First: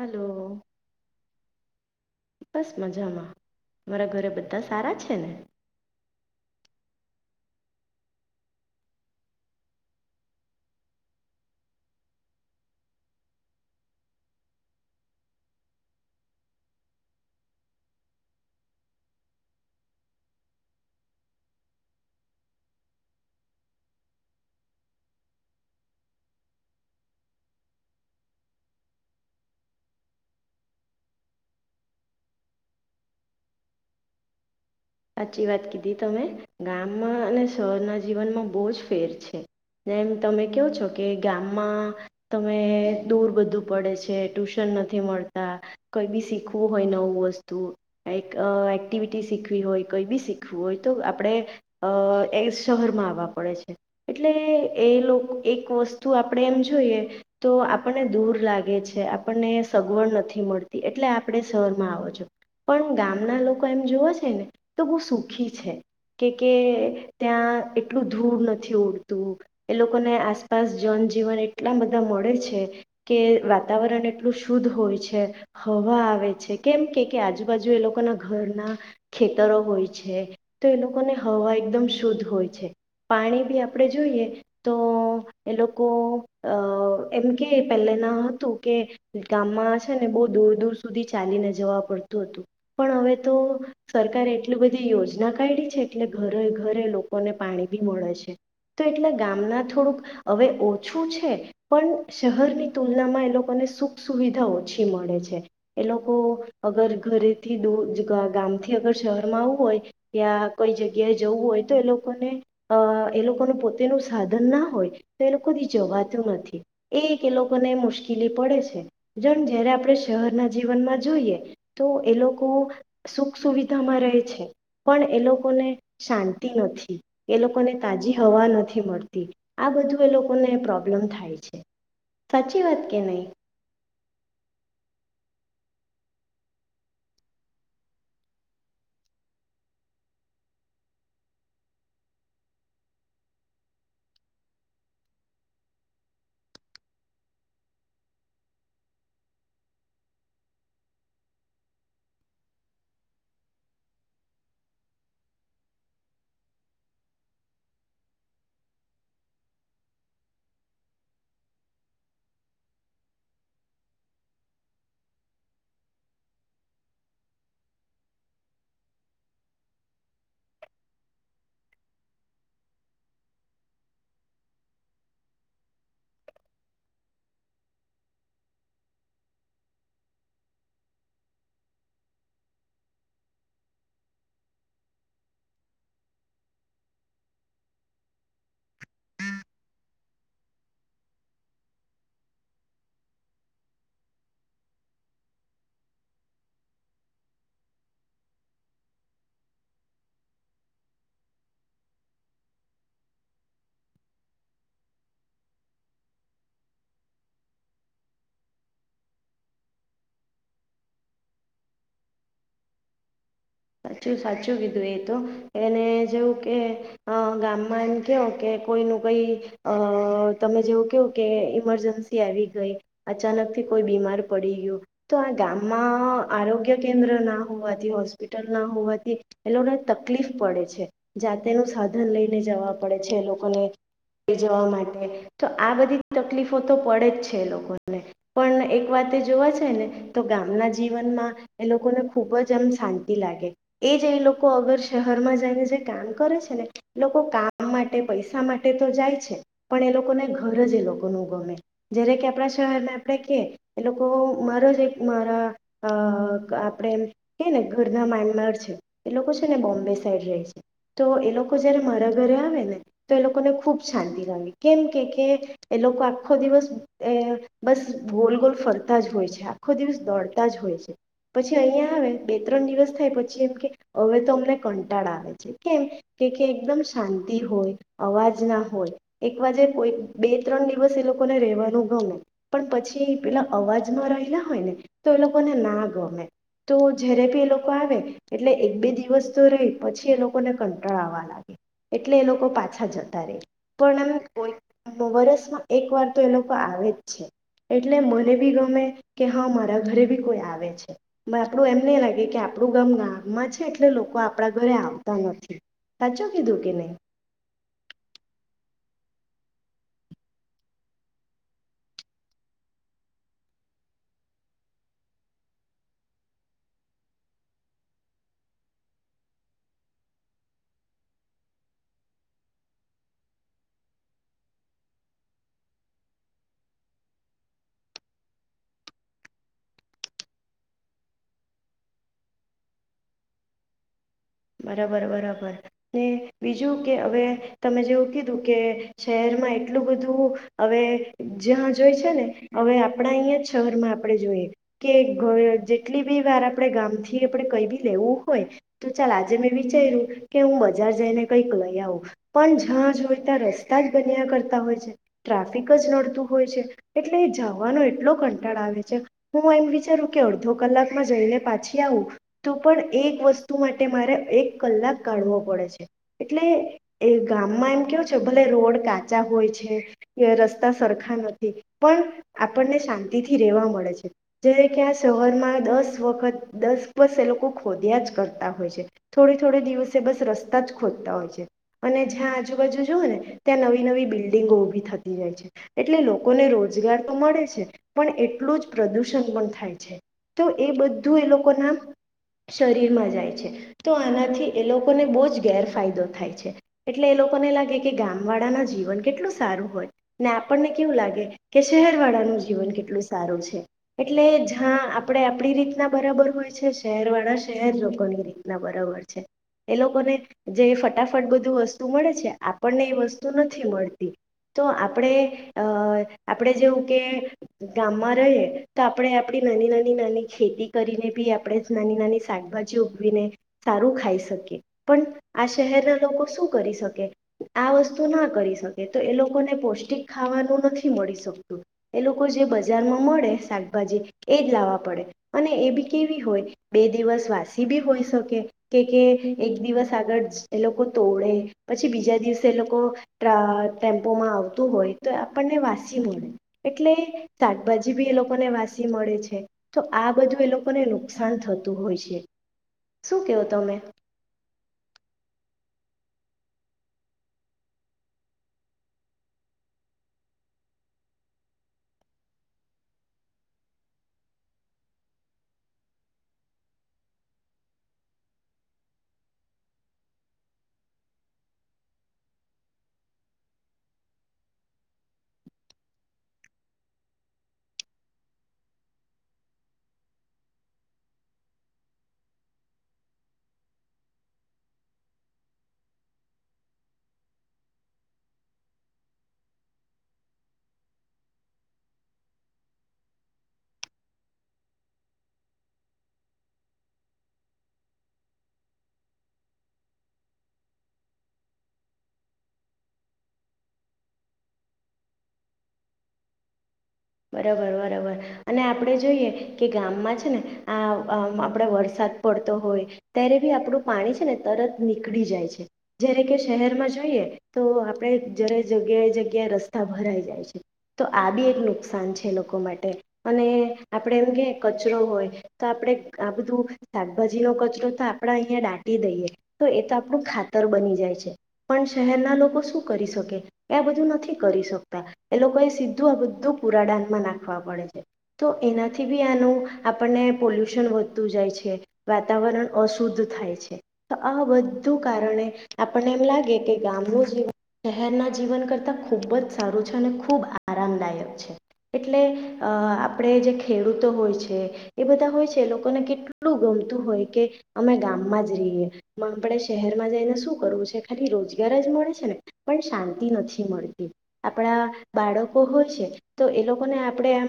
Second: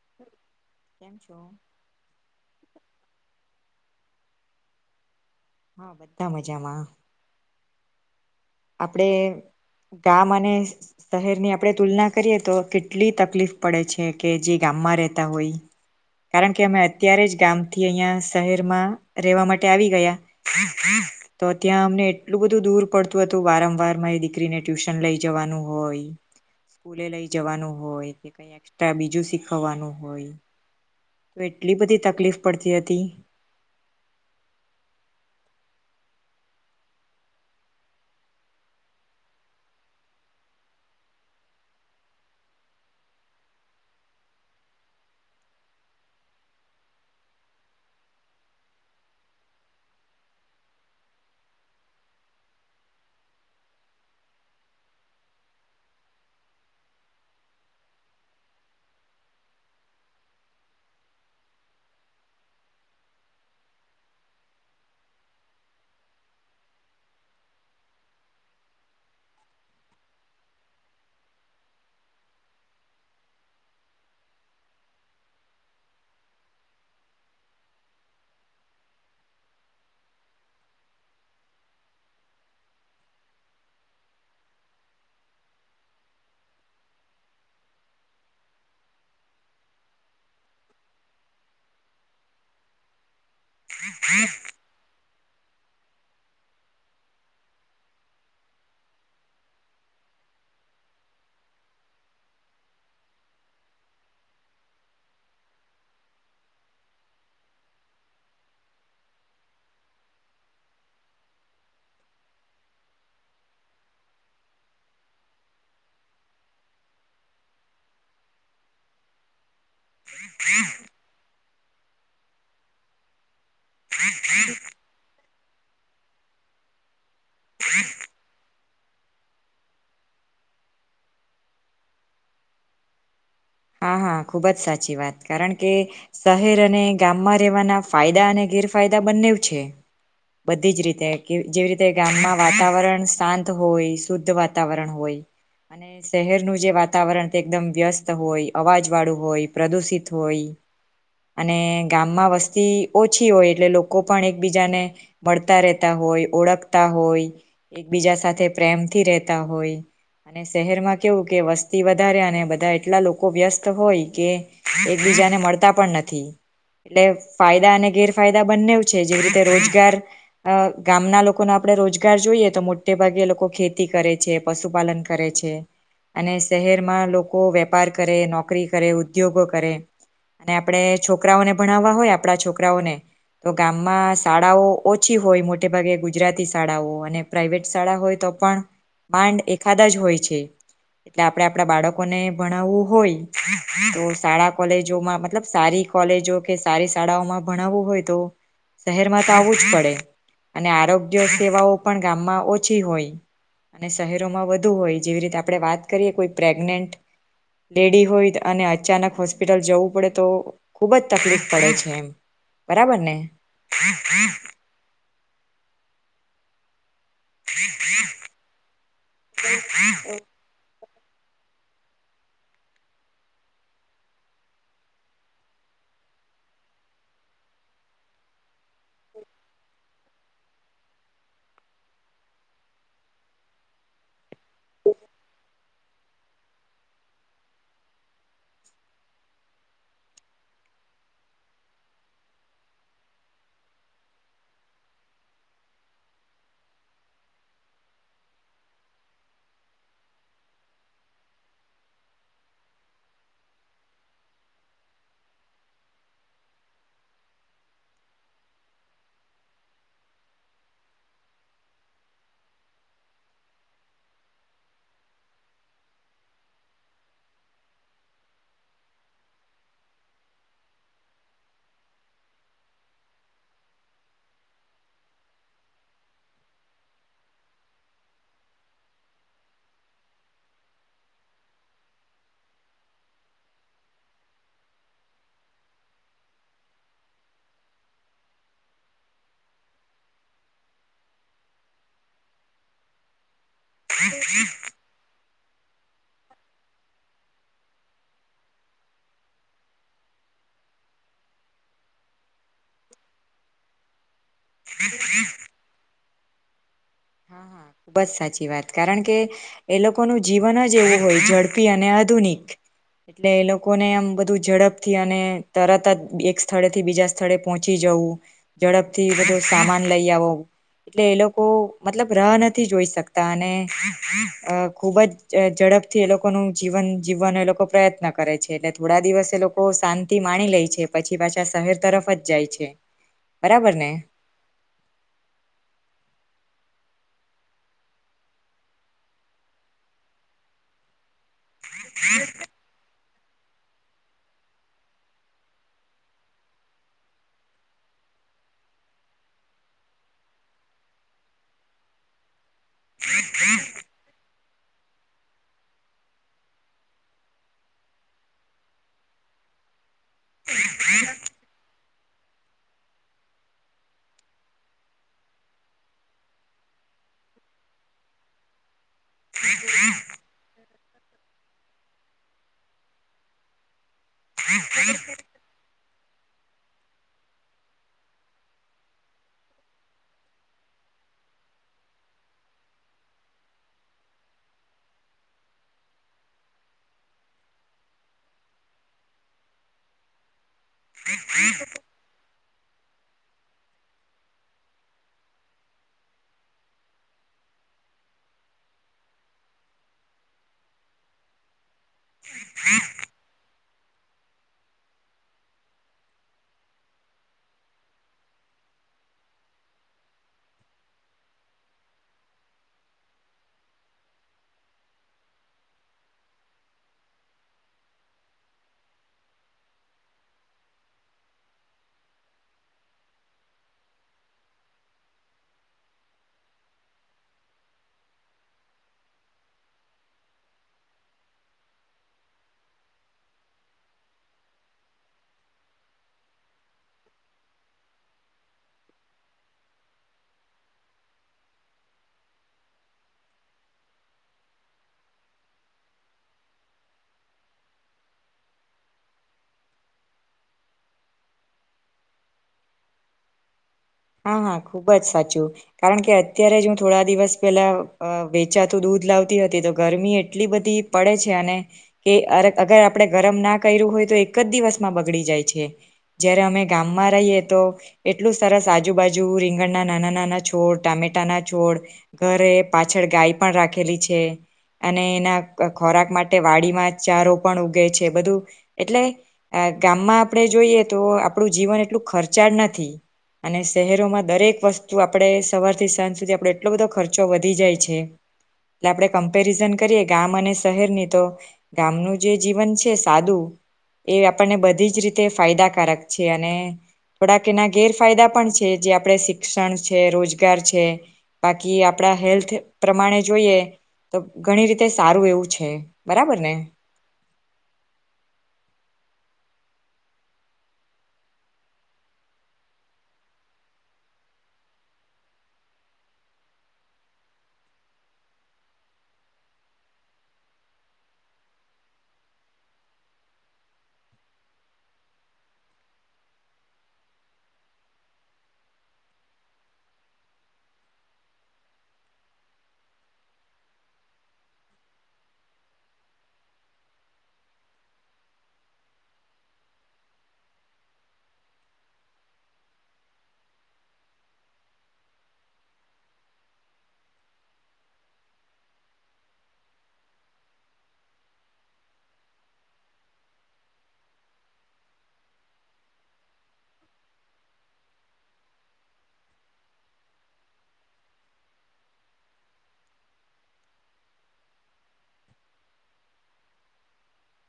Hello કેમ છો બસ મજામાં મારા ઘરે બધા સારા છે ને હા બધા મજામાં આપડે ગામ અને શહેરની આપડે તુલના કરીએ તો કેટલી તકલીફ પડે છે કે જે ગામમાં રેતા હોય કારણ કે અમે અત્યારે જ ગામ થી અહિયાં શહેરમાં રેવા માટે આવી ગયા તો ત્યાં અમને એટલું બધું દૂર પડતું ું હતું વારંવાર મારી દીકરીને ટ્યુશન લઈ જવાનું હોય સ્કૂલે લઈ જવાનું હોય કે કઈ એસ્ટ્રા બીજું શીખવવાનું હોય તો એટલી બધી તકલીફ પડતી હતી સાચી વાત કીધી તમે ગામમાં અને શહેરના જીવનમાં બહુ જ ફેર છે જેમ તમે કહો છો કે ગામમાં તમે દૂર બધું પડે છે ટ્યુશન નથી મળતા કોઈ બી શીખવું હોય નવું વસ્તુ કઈ એક્ટિવિટી શીખવી હોય કઈ બી શીખવું હોય તો આપણે અ એ શહેરમાં આવવા પડે છે એટલે એ લોકો એક વસ્તુ આપણે એમ જોઈએ તો આપણને દૂર લાગે છે આપણને સગવડ નથી મળતી એટલે આપણે શહેરમાં આવો છો પણ ગામના લોકો એમ જોુવ છે ને તો બહુ સુખી છે કે કે ત્યાં એટલું ધૂળ નથી ઉડતું એ લોકોને આસપાસ જનજીવન એટલા બધા મળે છે કે વાતાવરણ એટલું શુદ્ધ હોય છે હવા આવે છે કેમ કે કે આજુબાજુ એ લોકોના ઘરના તરો હોય છે તો એ લોકોને હવા એકદમ શુદ્ધ હોય છે પાણી બી આપણે જોઈએ તો એ લોકો એમ કે પહેલે ના હતું કે ગામમાં છે ને બહુ દૂર દૂર સુધી ચાલીને જવા પડતું હતું પણ હવે તો સરકારે એટલું બધી યોજના પ છે એટલે ઘરે ઘરે લોકોને પાણી બી મળે છે તો એટલે ગામના થોડુંક હવે ઓછું છે પણ શહેરની તુલનામાં એ લોકોને સુખ સુવિધા ઓછી મળે છે એ લોકો અગર ઘરેથી દૂર ગામથી ગ શહેરમાં આવવું હોય યા કોઈ જગ્યાએ જવું હોય તો એ લોકોને અ એ લોકોને પોતેનું સાધન ના હોય તો એ લોકો જવાતું નથી એ એ લોકોને મુશ્કેલી પડે છે જયારે આપણે શહેરના જીવનમાં જોઈએ તો એ લોકો સુ સુક સુવિધામાં રહે છે પણ એ લોકોને શાંતિ નથી એ લોકોને તાજી હવા નથી મળતી આ બધું એ લોકોને પ્રોબ્લેમ થાય છે સાચી વાત કે નહી હા હા ખુબ જ સાચી વાત કારણ કે શહેર અને ગામમાં રહેવાના ફાયદા અને ગેરફાયદા બંને છે બધી જ રીતે કે જેવી રીતે ગામમાં વાતાવરણ શાંત હોય શુદ્ધ વાતાવરણ હોય અને શહેરનું જે વાતાવરણ તે એકદમ વ્યસ્ત હોય અવાજ વાળું હોય પ્રદુષિત હોય અને ગામમાં વસ્તી ઓછી હોય એટલે લોકો પણ એકબીજાને મળતા રહેતા હોય ઓળખતા હોય એકબીજા સાથે પ્રેમથી રહેતા હોય અને શહેરમાં કેવું કે વસ્તી વધારે અને બધા એટલા લોકો લોકો વ્યસ્ત હોય કે એકબીજાને મળતા પણ નથી એટલે ફાયદા અને ગેરફાયદા બંને છે જેવી રીતે રોજગાર ગામના લોકોને આપણે રોજગાર જોઈએ તો મોટે ભાગે લોકો ખેતી કરે છે પશુપાલન કરે છે અને શહેરમાં લોકો વેપાર કરે નોકરી કરે ઉદ્યોગો કરે અને આપણે છોકરાઓને ભણાવવા હોય આપણા છોકરાઓને તો ગામમાં શાળાઓ ઓછી હોય મોટે ભાગે ગુજરાતી શાળાઓ અને પ્રાઇવેટ શાળા હોય તો પણ માંડ એાદા જ હોય છે એટલે આપણેે આપણા બાળકોને ભણાવવું હોય તો શાળા કોલેજોમાં મતલબ સારી કોલેજો કે સારી શાળાઓમાં ભણાવવું હોય તો શહેરમાં તો આવવું જ પડે અને આરોગ્ય સેવાઓ પણ ગામમાં ઓછી હોય અને શહેરોમાં વધુ હોય જેવી રીતે આપણે વાત કરીએ કોઈ પ્રેગનેન્ટ લેડી હોય અને અચાનક હોસ્પિટલ જવું પડે તો ખુબ જ તકલીફ પડે છે એમ બરાબર ને સાચું સાચું કીધું એ તો એને જેવું કે અ ગામમાં એમ કયો કે કોઈ ન કઈ અ તમે જેવું કે ઈમરજન્સી આવી ગઈ અચાનકથી કોઈ બીમાર પડી ગયું તો આ ગામમાં આરોગ્ય કેન્દ્ર ના હોવાથી હોસ્ હોસ્પિટલ ના હોવાથી એ લોકોને તકલીફ પડે છે જાતેનું સાધન લઈને જવા પડે છે એ લોકોને લઈ જવા માટે તો આ બધી તકલીફો તો પડે જ છે એ લોકોને પણ એક વાત જોવા છે ને તો ગામના જીવનમાં એ લોકોને ખૂબ જ આમ શાંતિ લાગે એ જ એ લોકો અગર શહેરમાં જઈને જે કામ કરે છે ને એ લોકો કામ માટે પૈસા માટે તો જાય છે પણ એ લોકોને ઘર જ એ લોકો ન ગમે જ્યારે કે આપણા શહેરને આપણે કે એ લોકો મારા જ એક મારા આપણે એમ કે ને ઘરના માનમાર છે એ લોકો છે ને બોમ્બે સાઈડ રહે છે તો એ લોકો જયારે મારા ઘરે આવે ને તો એ લોકોને ખુબ શાંતિ લાગે કેમ કે કે એ લોકો આખો દિવસ બસ ગોલ ગોલ ફરતા જ હોય છે આખો દિવસ દોડતા જ હોય છે પછી અહંયા આવે બે ત્રણ દિવસ થાય પછી એમ કે હવે તો અમને કંટાળ આવે છે કેમ કે કે એકદમ શાંતિ હોય અવાજ ના હોય એક બાજે કોઈ બે ત્રણ દિવસ એ લોકોને રહેવાનું ગમે પણ પછી પેલા અવાજમાં રહેલા હોય ને તો એ લોકોને ના ગમે તો જ્યારે બી એ લોકો આવે એટલે એક બે દિવસ તો રહી પછી એ લોકોને કંટાળાવા લાગે એટલે એ લોકો પાછા જતા રે પણ કોઈ મોરસ એક વાર તો એ લોકો આવે જ છે એટલે મને બી ગમે કે હા મારા ઘરે બી કોઈ આવે છે આપણું એમ નહીં લાગે કે આપણું ગામ ગામમાં છે એટલે લોકો આપ આપડા ઘરે આવતા નથી તાચો કીધું કે નં હા હા ખુબ જ સાચી વાત કારણ કે એ લોકોનું જીવન જ એવું હોય ઝડપી અને આધુનિક એટલે એ લોકોને આમ બધું ઝડપથી અને તરત જ એક સ્થળે થી બીજા સ્થળે પોહોંચી જવું ઝડપ થી બધું સામાન લઈ આવું એટલે એ લોકો મતલબ રહ નથી જોઈ શકતા અને ખુબ જ ઝડપથી એ લોકોનું જીવન જીવવાનો એ લોકો પ્રયત્ન કરે છે એટલે થોડા દિવસ એ લોકો શાંતિ માણી લે છે પછી પાછા શહેર તરફ જ જાય છે બરાબર ને બરાબર બરાબર ને બીજું કે હવે તમે જેવું કીધું કે શહેરમાં એટલું બધું હવે જ્યાં જોઈ છે ને હવે આપણા અહીં શહેરમાં આપણે જોઈએ કે જેટલી બી વાર આપણેે ગામથી આપણે કવીી લેવું હોય ચાલ આજે મેં વિચાર્યું કે હું બજાર જઈને કંઈક લઈ આવું પણ જ્યાં જોઈ ત્યાં રસ્તા જ બન્યા કરતા હોય છે ટ્રાફિક જ નડતું હોય છે એટલે એ જવાનો એટલો કંટાળ આવે છે હું એમ વિચારું કે અડધો કલાકમાં જઈને પાછી આવું તો પણ એક વસ્તુ માટે માટે મારે એક કલાક કાઢવો પડે છે એટલે એ ગામમાં એમ કેવો છે ભલે રોડ કાચા હોય છે રસ્તા સરખા નથી પણ આપણને શાંતિથી રેવા મળે છે જ કે આ શહરમાં દસ વખત દસ બસ એ લોકો ખોદ્યા જ કરતા હોય છે થોડી થોડ દિવસે બસ રસ્તા જ ખોજતા હોય છે અને જ્યાં આજુબાજુ જોઓ ને ત્યાં નવી નવી બિલ્ડિંગો ઉભી થતી જાય છે એટલે લોકોને રોજગાર તો મળે છે પણ એટલું જ પ્રદુષણ પણ થાય છે તો એ બધું એ લોકો ના શરીરમાં જ તો આનાથી એ લોકોને બહ જ ગેરફાયદો થાય છે એટલે એ લોકોને લાગે કે ગામ વાળા ના જીવન કેટલું સારું હોય ને આપણને કેવું લાગે કે શહેર વાળાનું જીવન કેટલું સારું છે એટલે જ્યાં આપડે આપડી રીતના બરાબર હોય છે શહેર વાળા શહેર લોકો ની રીત બરોબર છે એ લોકોને જે ફટાફટ બધું વસ્તુ મળે છે આપણને એ વસ્તુ નથી મળતી તો આપણે અ આપણેે જેવું કે ગામમાં રહીએ તો આપણે આપણી નાની નાની નાની ખેતી કરીને બી આપણે નાની નાની શાકભાજી ઉગવીને સારું ખાઈ શકી પણ આ શહેરના લોકો શું કરી શકે આ વસ્તુ ના કરી શકે તો એ લોકોને પૌષ્ટિક ખાવાનું નથી મળી શકતું એ લોકો જે બજારમાં મળે શાકભાજી એજ લાવવા પડે અને એ બી કેવી હોય બે દિવસ વાસી બી હોય શકે કે એક દિવસ આગળ એ લોકો તોડે પછી બીજા દિવસે એ લોકો ટ ટેમ્પોમાં આવતું હોય તો આપણને વાસી મળે એટલે શાકભાજી બી એ લોકોને વાસી મળે છે તો આ બધું એ લોકોને નુકસાન થતું હોય છે શું કહવું હતો મેં હા હા ખુબ જ સાચું કારણ કે અત્યારે જ હું થોડા દિવસ પેલા વેચાતું દૂધ લાવતી હતી તો ગરમી એટલી બધી પડે છે અને કે અ અગર આપણે ગરમ ના કર્યું હોય તો એક જ દિવસમાં બગડી જાય છે જયારે અમે ગામમાં રહીએ તો એટલું સરસ આજુબાજુ રીંગણના નાના નાના છોડ ટામેટાના છોડ ઘરે પાછળ ગાય પણ રાખેલી છે અને એના ખોરાક માટે વાડીમાં ચારો પણ ઉગે છે બધું એટલે ગામમાં આપણે જોઈએ તો આપણું જીવન એટલું ખર્ચાળ નથી અને શહેરોમાં દરેક વસ્તુ આપણે સવારથી સાંજ સુધી આપણેો એટલો બધો ખર્ચો વધી જાય છે એટલે આપણે કમ્પેરિઝન કરીએ ગામ અને શહેરની તો ગામનું જે જીવન છે સાદું એ આપણને બધી જ રીતે ફાયદાકારક છે અને થોડાકના ગેર ફાયદા પણ છે જે આપણે શિક્ષણ છે રોજગાર છે બાકી આપણા હેલ્થ પ્રમાણે જોઈએ તો ઘણી રીતે સારું એવું છે બરાબર ને બરાબર બરાબર અને આપણે જોઈએ કે ગામમાં છે ને આ આપડ વરસાદ પડતો હોય ત્યારે બી આપડું પાણી છે ને તરત નીકળી જાય છે જ્યારે કે શહેરમાં જોઈએ તો આપણે જ્યારે જગ્યાએ જગ્યાએ રસ્તા ભરાઈ જાય છે તો આ બી એક નુકસાન આસાન છે લોકો માટે અને આપણે એમ કે કચરો હોય તો આપણે આ બધું શાકભાજીનો કચરો તો આપણા અહીંયા ડાટી દઈએ તો એ તો આપણું ખાતર બની જાય છે પણ શહેરના લોકો શું કરી શકે એ આ બધું નથી કરી શકતા એ લોકોએ સીધું આ બધું કુરાડાાનમાં નાખવા પડે છે તો એનાથી બી આનું આપણને પોલ્યુશન વધતું જાય છે વાતાવરણ અશુદ્ધ થાય છે તો આ બધું કારણે આપણને એમ લાગે કે ગામનું જીવન શહેરનાં જીવન કરતાં ખૂબ જ સારું છે અને ખૂબ આરામદાયક છે એટલે અ આપણેે જે ખેડૂતો હોય છે એ બધા હોય છે એ લોકોને કેટલું ગમતું હોય કે અમે ગામમાં જ રહીએ આપણે શહેરમાં જઈને શું કરવું છે ખાલી રોજગાર જ મળે છે ને પણ શાંતિ નથી મળતી આપણા બાળકો હોય છે. તો એ લોકોને આપણે એમ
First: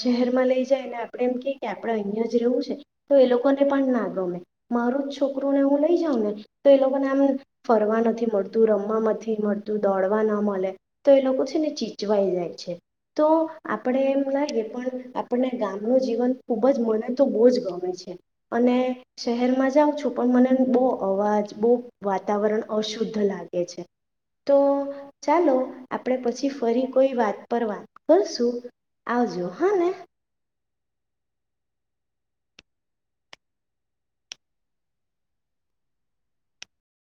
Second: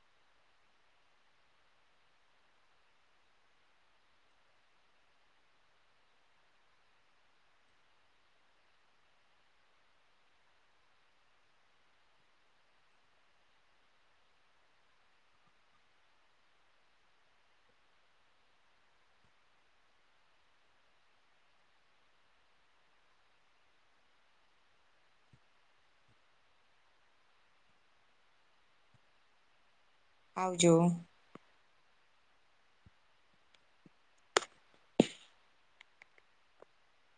શહેરમાં લઈ જાય ને આપણે એમ ક કે આપણે અહીંયા જ રહેવું છે તો એ લોકોને પણ ના ગમે મારું જ છોકરુંને હું લઈ જાઉં ને તો એ લોકોને આમ ફરવા નથી મળતું રમવા નથી મળતું દોડવા ન મળે તો એ લોકો છે ને ચીચવાઈ જાય છે. તો આપણે એમ લાગી પણ આપણને ગામનું જીવન ખૂબ જ મને તો બહુ જ ગમે છે અને શહેરમાં જાઉં છું પણ મને બહુ અવાજ બહુ વાતાવરણ અશુદ્ધ લાગે છે તો ચાલો આપણે પછી ફરી કોઈ વાત પર વા કરશું આવજો હા ને આવજો